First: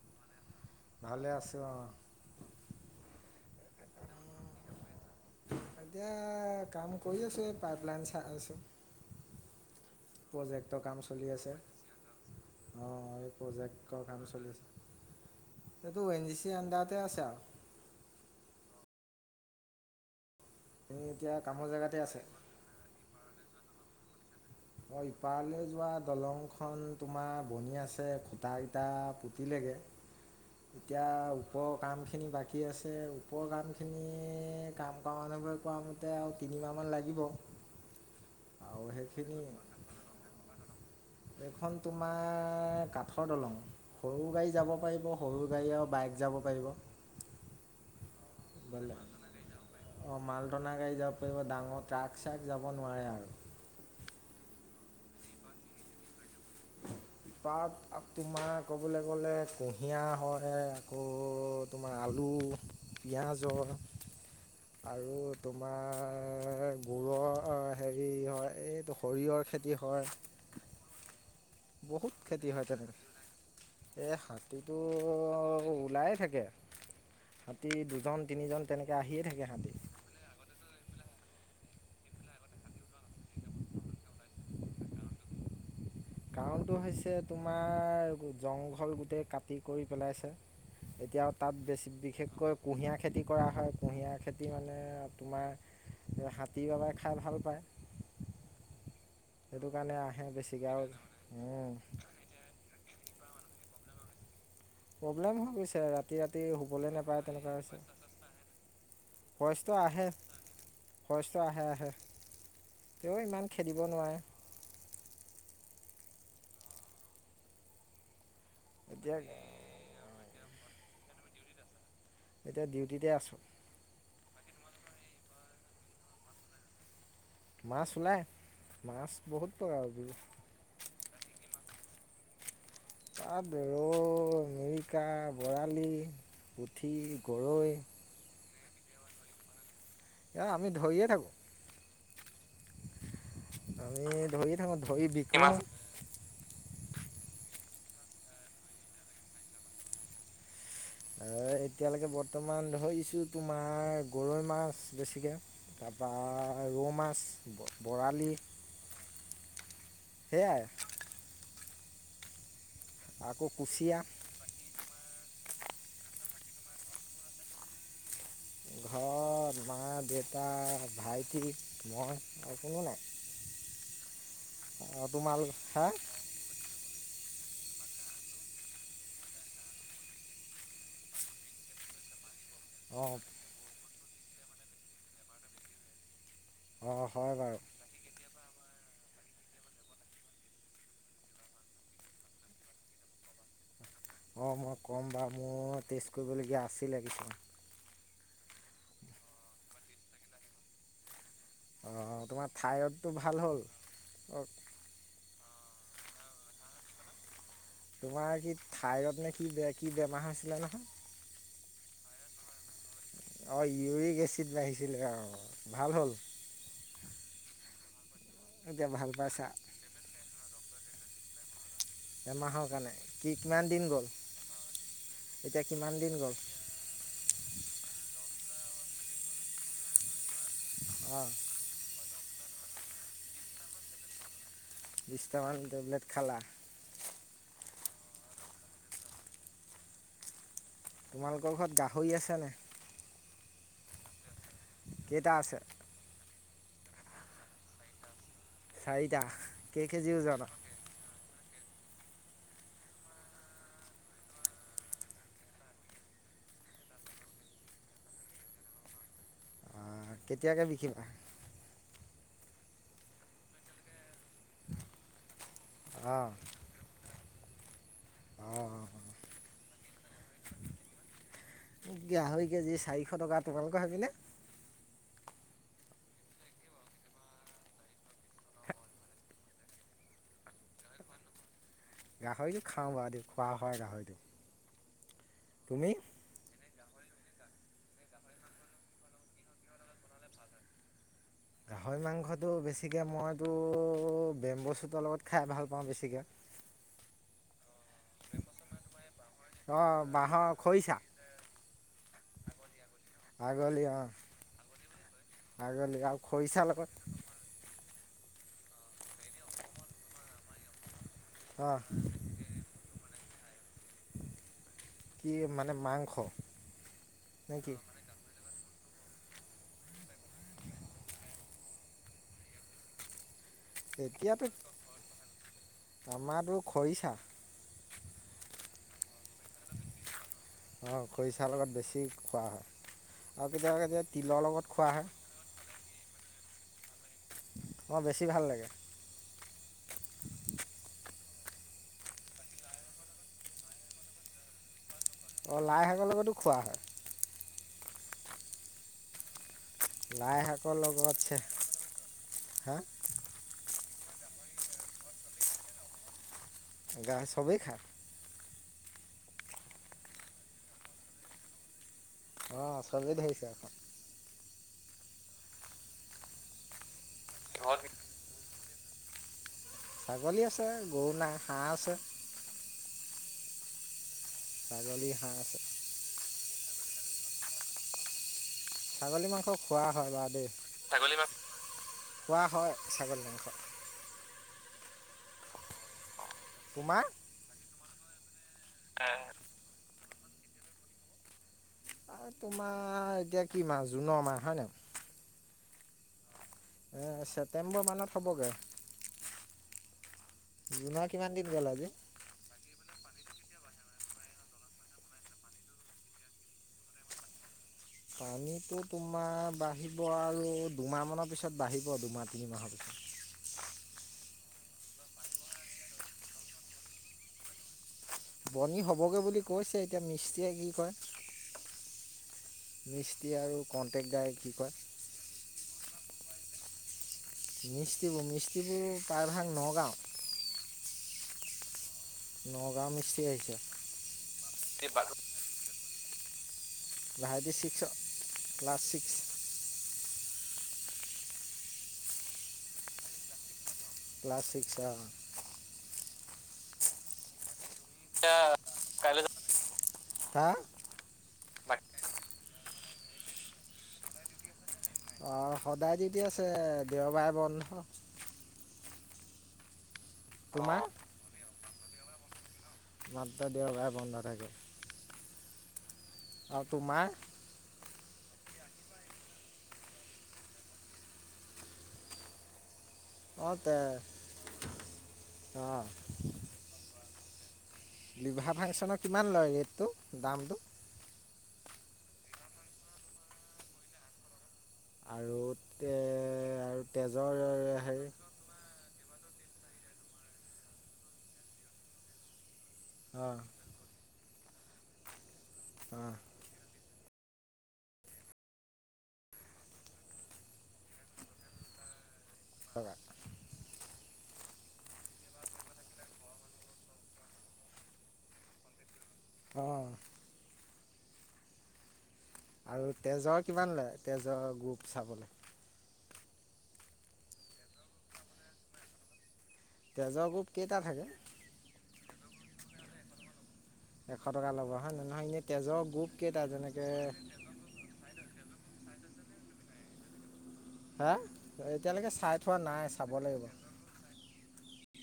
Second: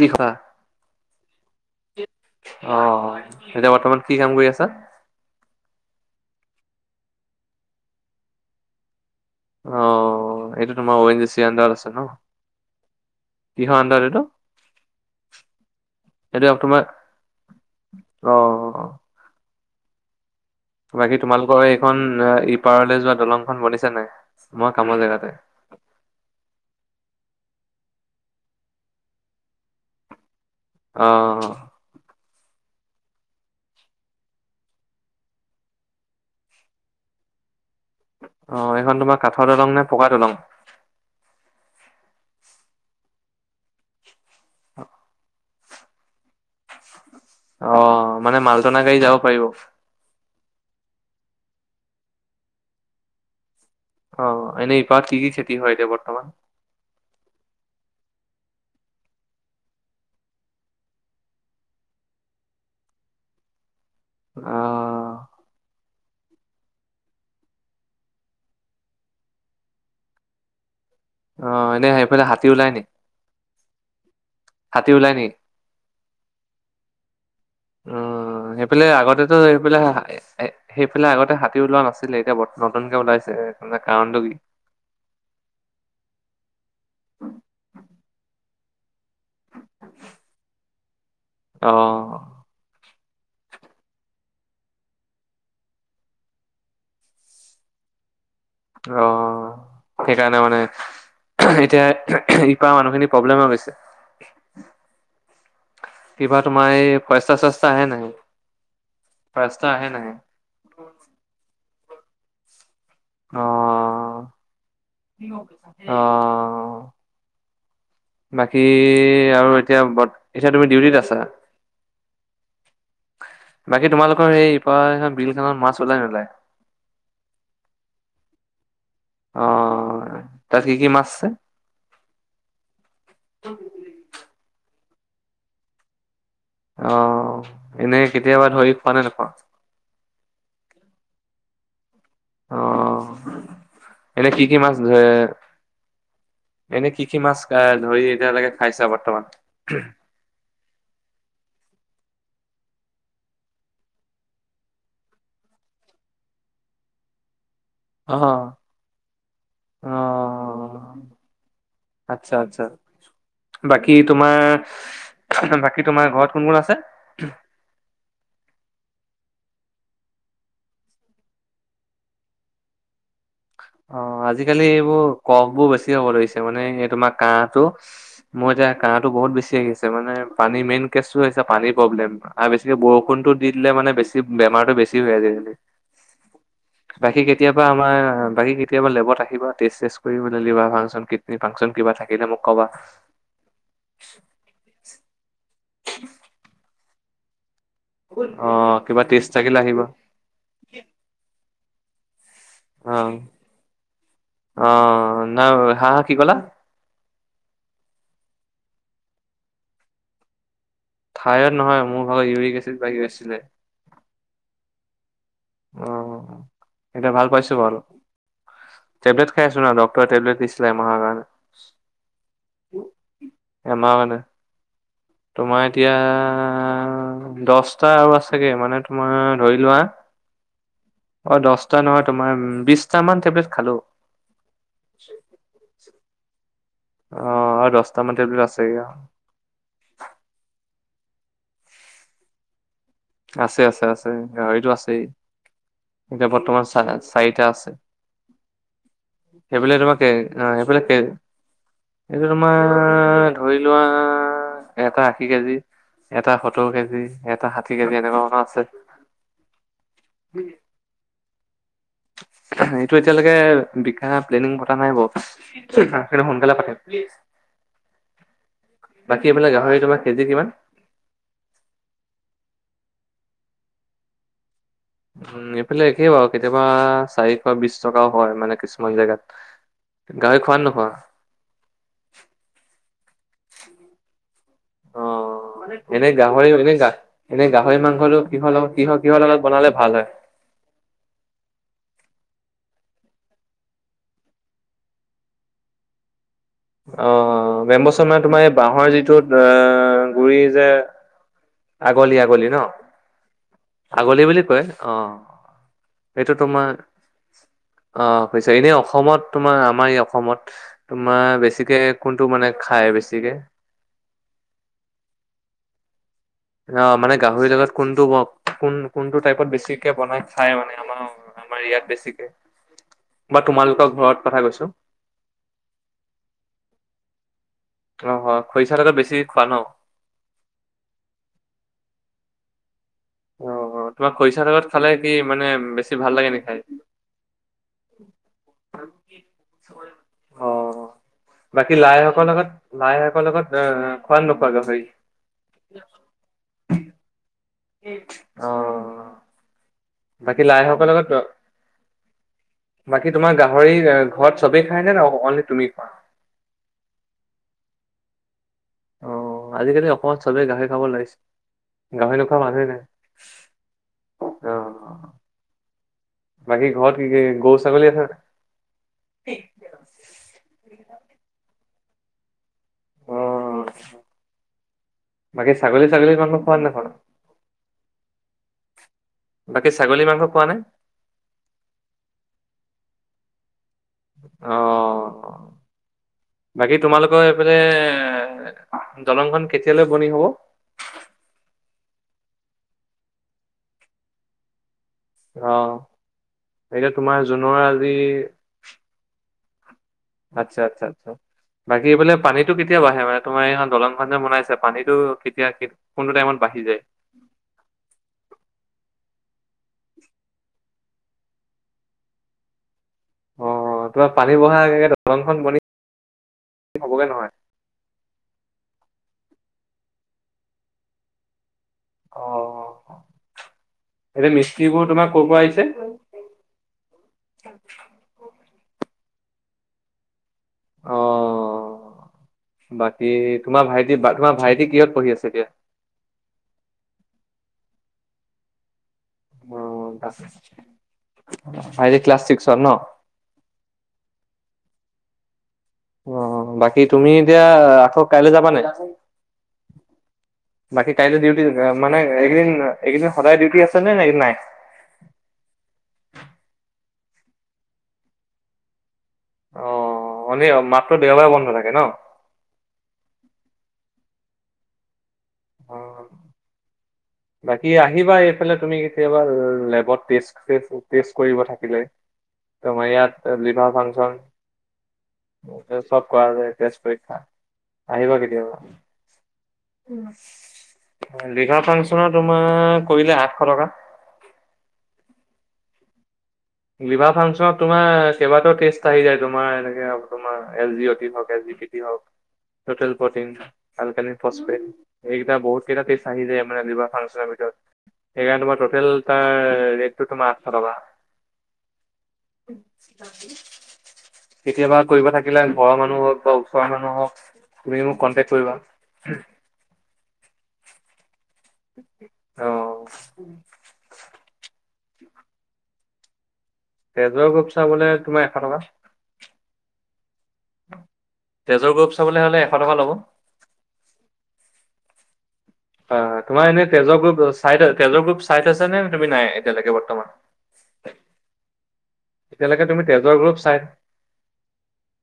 কি খোৱা? ভালে আছো, অঁ'। অঁ' এতিয়া বৰ্তমান কি কাম কৰি আছা? এতিয়া কাম কৰি আছোঁ এই পাইপলাইন চাই আছোঁ। অ এইটো প্ৰজেক্টৰ তোমাৰ কাম অ এন জি চলি চি আছে। আণ্ডাৰত ন অ', এই কিহৰ আণ্ডাৰত প্ৰজেক্টৰ এইটো কাম চলি আছে সেইটো এন জি চিৰ আন্দাৰতে আছে আউ অহ', তুমি বাকী এতিয়া তোমালোকৰ কামৰ জেগাতে এইখন আছে এ ইপাৰলে যোৱা দলং খন বনিছে নাই? মই কামৰ অ', জেগাতে ইপাৰলে যোৱাত দলংখন তোমাৰ বনি আছে, খুটা কেইটা, পুটিলেগে। এতিয়া অ ওপৰৰ কামখিনি বাক কী আছে ওপৰৰ কামখিনি কাম কৱা মানুহবোৰে কোৱা মতে আৰু তিনিমাহ মান লাগিব। অ', আৰু এইখন তোমাৰ সেইখিনি কাঠৰ দলং নে? পকা দলং। এইখন তোমাৰ কাঠৰ দলং, সৰু গাড়ী যাব পাৰিব সৰু গাড়ী আও বাইক যাব পাৰিব। অ', মানে মালটনা গাড়ী যাব পাৰিব? অ', মালটনা গাড়ী যাব পাৰিব ডাঙৰ ট্ৰাক চ্ৰাক যাব নোৱাৰে আৰু, অ', এনেই ইপাৰত কি কি খেতি হয় এতিয়া বৰ্তমান? ইপাৰত আ তোমাৰ ক'বলৈ গ'লে কুঁহিয়াৰ হয় আকৌ তোমাৰ আলু, পিঁয়াজ হয়। আ আৰু তোমাৰ গুৰৰ অ হেৰি হয় এই সৰিয়হৰ খেতি হয়। অ এনে বহুত সেইফালে হাতী খেতি হয় ওলাই নি তাতে, ধেৰ শাক যিটো হাতী অ, ওলাই থাকে। হাতী দুজন অ' তিনিজন সেইফালে তেনেকৈ আহিয়ে আগতেটো থাকে হাতী সেইফালে সেইফালে আগতে হাতী ওলোৱা নাছিলে এতিয়া ব নতুনকে ওলাইছে তে কাৰণটো কি? কাৰণটো হৈছে তোমাৰ জংঘল গোটেই কাট খেতি কৰি পেলাইছে, এতিয়া আৰু তাত বেছি অ', বিশেষকৈ কুঁহিয়াৰ খেতি কৰা হয় কুঁহিয়াৰ খেতি মানে তোমাৰ সেইয়া হাতী বাবাই খাই ভাল পায়। সেইটো কাৰণে অ', আহে সেইকাৰণে মানে, বেছিকৈ আৰু এতিয়া সেই খেতি কৰা মানুহখিনি প্ৰব্লেম্ হৈ গৈছে। প্ৰব্লেম হৈ গৈছে ইয়াত ৰাতি ইপাৰ ৰাতি তোমাৰ এই শুবলে নেপায় ফৰেষ্টাৰ তেনেকুৱা চৰেষ্টাৰ আহে নাহে? হৈছে ফয়েচ ফৰেষ্টাৰ ট আহে। নাহে? ফৰেচটো আহে আহে, তেওঁ ইমান খেদিব নোৱাৰে। অ', অ' বাকী এতিয়া আৰু এতিয়া বট, এতিয়া তুমি ডিউটিত আছা? এতিয়া ডিউটিতে আছোঁ। বাকী তোমালোকৰ সেই ইপা বিল খনত মাছ ওলাই নোলায়? মাছ ওলাই, মাছ বহুত পৰে আউ অ', বিল তাত কি কি মাছ আছে? তাত ৰৌ, মিৰিকা, বৰালি, পুঠি, অ', গৰৈ এনে কেতিয়াবা ধৰি খোৱা নে নোখোৱা? এ, আমি ধৰিয়ে থাকোঁ। অ'। ধৰি এ, এনে কি কি ধৰি মাছ থাকো ধৰে ধৰি বিক্ৰী এনে কি কি মাছ এ ধৰি এতিয়ালেকে খাইছা বৰ্তমান? এ এতিয়ালৈকে বৰ্তমান ধৰিছোঁ তোমাৰ গৰৈ মাছ বেছিকে তাপা ৰৌ মাছ। বৰালি, অ', অ'। সেয়াই। আচ্ছা, আচ্ছা, আকৌ বাকী কুচিয়া তোমাৰ বাকী তোমাৰ ঘৰত কোন কোন আছে? ঘৰত মা, দেউতা, ভাইটি, মই আৰু কোনো নাই। অ' আজিকালি এইবোৰ আৰু তোমালোক কফবোৰ হা বেছি হ'ব ধৰিছে, মানে এই তোমাৰ কাহটো। মোৰ এতিয়া কাহটো বহুত বেছি আহি আছে, মানে পানীৰ মেইন কেচটো হৈছে পানীৰ প্ৰব্লেম। আৰু বেছিকে অঁ বৰষুণটো দি দিলে মানে বেছি বেমাৰটো বেছি হৈ আজি কালি। অঁ বাকী হয় বাৰু কেতিয়াবা আমাৰ বাকী কেতিয়াবা লেবত আহিবা, টেষ্ট চেষ্ট কৰিবলে লিভাৰ ফাংচন, কিডনী ফাংচন কিবা থাকিলে মোক ক'বা। অঁ মই ক'ম বাও, মোৰ টেষ্ট কৰিবলগীয়া আছিলে কিছুমান। অ' কিবা টেষ্ট থাকিলে আহিবা। অঁ তোমাৰ অ থাইৰডটো ভাল হ'ল? নাই, হা কি কলা? তোমাৰ কি থাইৰড নে কি বে, কি বেমাৰ হৈছিলে নহয়? থাইৰড নহয়, মোৰ ভাগৰ ইউৰিক এচিড বাঢ়ি গৈছিলে। অঁ ইউৰিক এচিড বাহিছিলে অ', অ ভাল হ'ল? এতিয়া ভাল পাইছো বাৰু। এতিয়া ভাল টেবলেট পাইছা খাই আছোঁ ন, ডক্টৰে টেবলেট দিছিলে এমাহৰ কাৰণে। এমাহৰ কাৰণে কি কিমান দিন এমাহৰ গ'ল? কাৰণে তোমাৰ এতিয়া কিমান দিন গ'ল দশ। টা আৰু আছেগে মানে তোমাৰ ধৰি লোৱা। অঁ অ' দহটা নহয় তোমাৰ বিশটা মান খালোঁ। বিছটামান টেবলেট খালা। অ' আৰু দহটা মান টেবলেট আছেগে আৰু। তোমালোকৰ ঘৰত গাহৰি আছেনে? আছে, আছে, আছে, গাহৰিতো আছেই, কেইটা আছে এতিয়া বৰ্তমান চা চাৰিটা আছে। চাৰিটা সেইফালে কেই তোমাক কে কেজি ওজনৰ সেইফালে কে এইটো তোমাৰ ধৰি লোৱা, এটা আশী কেজি। এটা সত্তৰ কেজি, এটা ষাঠি কেজি মানৰ আছে। কেতিয়াকে বিকিবা? এইটো এতিয়ালৈকে বিক্ৰা প্লেনিং পতা নাই বাও। ভাত কেইটা অঁ সোনকালে পাতিম, প্লিজ। অ' অ'। বাকী এইফালে গাহৰি তোমাৰ কেজি কিমান? গাহৰি কেজি চাৰিশ টকা, তোমালোকৰ সেপিনে? উম' এফালে একেই বাৰু, কেতিয়াবা চাৰিশ বিশ টকাও হয় মানে কিছুমান জেগাত। গাহৰি খোৱা নে নোখোৱা? গাহৰিটো খাওঁ বাৰু দে, খোৱা হয় গাহৰিটো। তুমি অ' এনে গাহৰি, এনে গাহৰি মাংসটো কিহৰ লগত কিহৰ কিহৰ লগত বনালে ভাল হয়? গাহৰি মাংসটো বেছিকে মইতো, বেম্ব' চুতৰ লগত খাই ভাল পাওঁ বেছিকে। অ' বেম্ব' চুত মানে তোমাৰ এই বাঁহৰ যিটো অঁ এ গুৰি বাঁহৰ যে। খৰিচা আগলি আগলি ন? আগলি বুলি কয়, অ', আগলি আৰু সেইটো খৰিচা তোমাৰ। লগত অ' পিছে, এনে অসমত তোমাৰ আমাৰ এই অসমত তোমাৰ বেছিকে অঁ কোনটো মানে খায় বেছিকে? কি মানে মাংস? অঁ! মানে গাহৰিৰ নে লগত কি কোনটো ব কোন কোনটো টাইপত বেছিকে বনাই খাই মানে আমাৰ আমাৰ ইয়াত বেছিকে। বা তোমালোকৰ ঘৰত কথা এতিয়াতো কৈছো [unintelligible] আমাৰতো খৰিচা। অঁ হয়। খৰিচা লগত বেছি খোৱা ন? অঁ! খৰিচাৰ লগত বেছি খোৱা হয় অ আৰু কেতিয়াবা-কেতিয়াবা তোমাৰ খৰিচা তিলৰ লগত খালে খোৱা কি হয়। মানে বেছি ভাল লাগে নে খাই? অঁ বেছি ভাল লাগে অ! বাকী লাই শাকৰ লগত লাই শাকৰ লগত এ খোৱা নে নোখোৱা গাহৰি? অঁ! লাই শাকৰ লগতো খোৱা হয়। অঁ! বাকী লাই শাকৰ লগত হা বাকী তোমাৰ গাহৰি ঘৰত চবেই খাইনে নে অনলি তুমি খোৱা? গা চবেই খায়। অঁ! আজিকালি অসমত চবে গাহৰি খাব লাগিছে। গাহৰি ন নোখোৱা মানুহেই অঁ নাই। চবেই ধৰিছে আকৌ অ! বাকী ঘৰত কি-কি গৰু, ছাগলী আছে নাই? ছাগলী আছে, গৰু নাই, হাঁহ আছে। ছাগলী হাঁহ বাকী আছে ছাগলী-থাগলী মাংস খোৱা নে নোখোৱা? ছাগলী মাংস বাকী খোৱা ছাগলী হয় মাংস বাৰু খোৱা দেই। নে? ছাগলী মাংস খোৱা হয় ছাগলী মাংস। অঁ! বাকী তোমাৰ তোমালোকৰ সেইফালে দলংখন কেতিয়ালৈ বনি হ'ব? এই তোমাৰ এতিয়া কি মাহ জুনৰ মাহ হয় নাই? অঁ! এতিয়া তোমাৰ জুনৰ ছেপ্টেম্বৰ আজি মানত হ'বগৈ জুনৰ আচ্ছা-আচ্ছা-আচ্ছা, কিমান দিন গ'ল বাকী আজি এইফালে পানীত টো কেতিয়া বাঢ়ে মানে তোমাৰ এইখন দলংখন যে বনাইছে পানীটো কেতিয়া কোনটো টাইমত বাঢ়ি যায়? পানীটো তোমাৰ বাঢ়িব আৰু দুমাহ মানৰ পিছত বাঢ়িব দুমাহ, তিনিমাহৰ পিছত। অঁ! তোমাৰ পানী বঢ়াৰ আগে-আগে দলংখন বনি হ'বগে নহয়? বনি হ'বগে বুলি কৈছে। এতিয়া মিস্ত্ৰীয়ে কি কয়? মিস্ত্ৰী আৰু এতিয়া কণ্টেকদাৰে কি কয়। [unintelligible] তোমাৰ ক'ৰ পৰা আহিছে? মিস্ত্ৰীবোৰ-মিস্ত্ৰীবোৰ প্ৰায়ভাগ নগাঁওৰ। অঁ! নগাঁও বাকী মিস্ত্ৰী আহিছে তোমাৰ ভাইটি বা তোমাৰ ভাইটি কিহত পঢ়ি আছে এতিয়া? ভাইটি ছিক্সত, ক্লাছ ছিক্স। অঁ! ভাইটি ক্লাছ চিক্সত ন? ক্লাছ চিক্সৰ অঁ। অঁ! বাকী তুমি এতিয়া আকৌ কাইলে যাবা নাই? হা বাকী কাইলৈ ডিউটি মানে এইকেইদিন-এইকেইদিন সদায় ডিউটি আছে নে নে নাই? অঁ! সদায় ডিউটি আছে, দেওবাৰে বন্ধ। অ! শনি অ তোমাৰ মাত্ৰ দেওবাৰে বন্ধ থাকে ন? মাত্ৰ দেওবাৰে বন্ধ থাকে। [inaudible] আৰু তোমাৰ? বাকী আহিবা এইফালে তুমি কেতিয়াবা লেবত টেষ্ট-টেষ্ট কৰিব থাকিলে। তোমাৰ ইয়াত অঁ লিভাৰ তে ফাংচন অঁ [unintelligible] চব কৰা যায় তেজ পৰীক্ষা। আহিবা লিভা কেতিয়াবা। ফাংচনৰ কিমান লয় ৰেটটো দামটো? লিভাৰ ফাংচনৰ তোমাৰ কৰিলে আঠশ টকা। আৰু তে আৰু লিভাৰ তেজৰ ফাংচনত হেৰি তোমাৰ কেইবাটাও টেষ্ট আহি যায় তোমাৰ এনেকে তোমাৰ এল জি অটি হক ছেট জি পি টি হওক টোটেল প্ৰটিন অঁ কালকালিন ফচপেট এইকেইটা বহুত কেইটা তেষ্ট অঁ আহি যায়। মানে লিভাৰ ফাংচনৰ ভিতৰত, সেইকাৰণে তোমাৰ টোটেল তাৰ ৰেটটো তোমাৰ আঠশ টকা। টকা কেতিয়াবা কৰিব থাকিলে ঘৰৰ মানুহ হওক বা ওচৰৰ মানুহ হওক তুমি মোক কণ্টেক্ট কৰিবা। অ। [inaudible] আৰু তেজৰ কিমান লয় তেজৰ গ্ৰুপ চাবলৈ? তেজৰ গ্ৰুপ চাবলে তোমাৰ এশ টকা। তেজৰ গ্ৰুপ কেইটা থাকে? তেজৰ গ্ৰুপ চাবলৈ হ'লে এশ টকা ল'ব। এশ টকা ল'ব হয় ন এনেই তেজৰ গ্ৰুপ কেইটা যেনেকে চাৰিটা, তেজৰ গ্ৰুপ চাই থৈছনে তুমি নাই এতিয়ালৈকে বৰ্তমান? হা এতিয়ালৈকে চাই থোৱা এতিয়ালৈকে নাই তুমি চাব তেজৰ গ্ৰুপ লাগিব। চাই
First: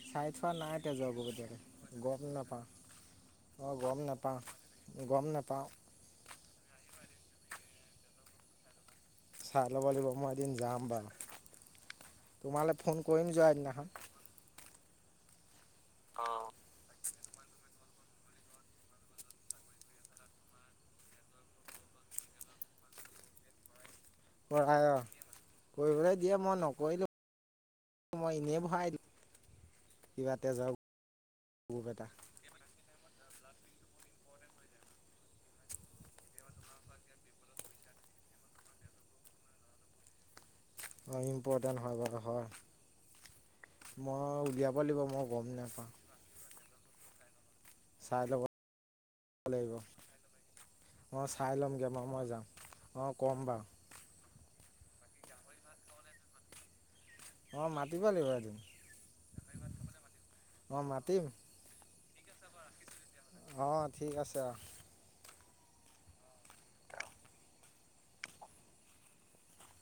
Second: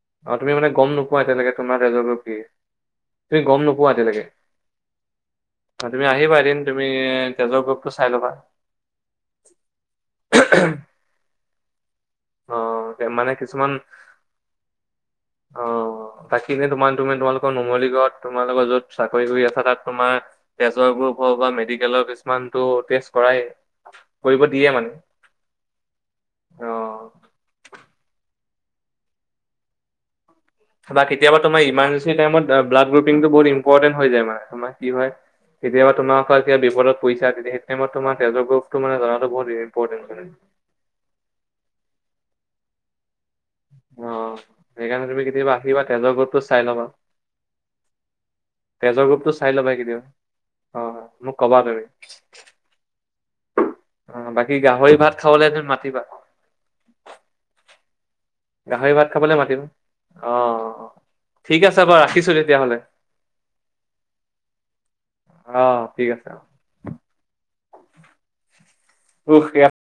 চাই অ তুমি থোৱা মানে নাই গম তেজৰ নোপোৱা গ্ৰুপ তোমাৰ এতিয়ালৈকে, তেজৰ গ্ৰুপ গম কি নাপাওঁ। তুমি অঁ নোপোৱা গম এতিয়ালৈকে নাপাওঁ গম নাপাওঁ। তুমি আহিবা এদিন তুমি তেজৰ গ্ৰপটো চাই ল'বা। চাই ল'ব লাগিব মই এদিন যাম বাৰু, অ তোমালৈ ফোন মানে কৰিম যোৱা কিছুমান দিনাখন। অ অঁ বাকী এনে তোমাৰ তুমি তোমালোক ক নুমলীগড়ত তোমাৰ লগত য'ত চাকৰি কৰি আছা তাত তোমাৰ তেজৰ গ্ৰুপ হওক বা মেডিকেলৰ কিছুমানটো টেষ্ট কৰায় কৰিব দিয়ে কৰাই মানে। অঁ কৰিবলৈ দিয়ে মই অ'। নকৰিলোঁ, মই এনেই ভৰাই দিও। কিবা তেজৰ বা কেতিয়াবা তোমাৰ গ্ৰুপ এটা ইমাৰজেঞ্চি টাইমত ব্লাড গ্ৰুপিংটো বহু ইম্পৰ্টেণ্ট হৈ যায় মানে, তোমাৰ কি হয় কেতিয়াবা তোমালোকৰ কিবা বিপদত পৰিছা তেতিয়া সেইটো টাইমত তোমাৰ তেজৰ গ্ৰপটো মানে জনাটো বহুত ইম্পৰ্টেণ্ট। [unintelligible] হয় ইম্পৰ্টেণ্ট হয় বাৰু হয়। অ', মই উলিয়াব লাগিব মই গম নাপাওঁ। টো চাই ল'বা, চাই ল'ব তেজৰ গ্ৰুপটো চাই ল'বা লাগিব এইকেদিনত। অঁ চাই ল'মগৈ বাৰু মই যাম, অঁ কম বাৰু। অ বাকী গাহৰি ভাত খাবলৈ এদিন মাতিবা। অ মাতিব লাগিব এদিন। গাহৰি ভাত খাবলে মাতিম, অ অঁ মাতিম ঠিক আছে বাৰু ৰাখিছো তেতিয়াহ'লে। অঁ ঠিক আছে অ। অহ ঠিক আছে অ। [unintelligible]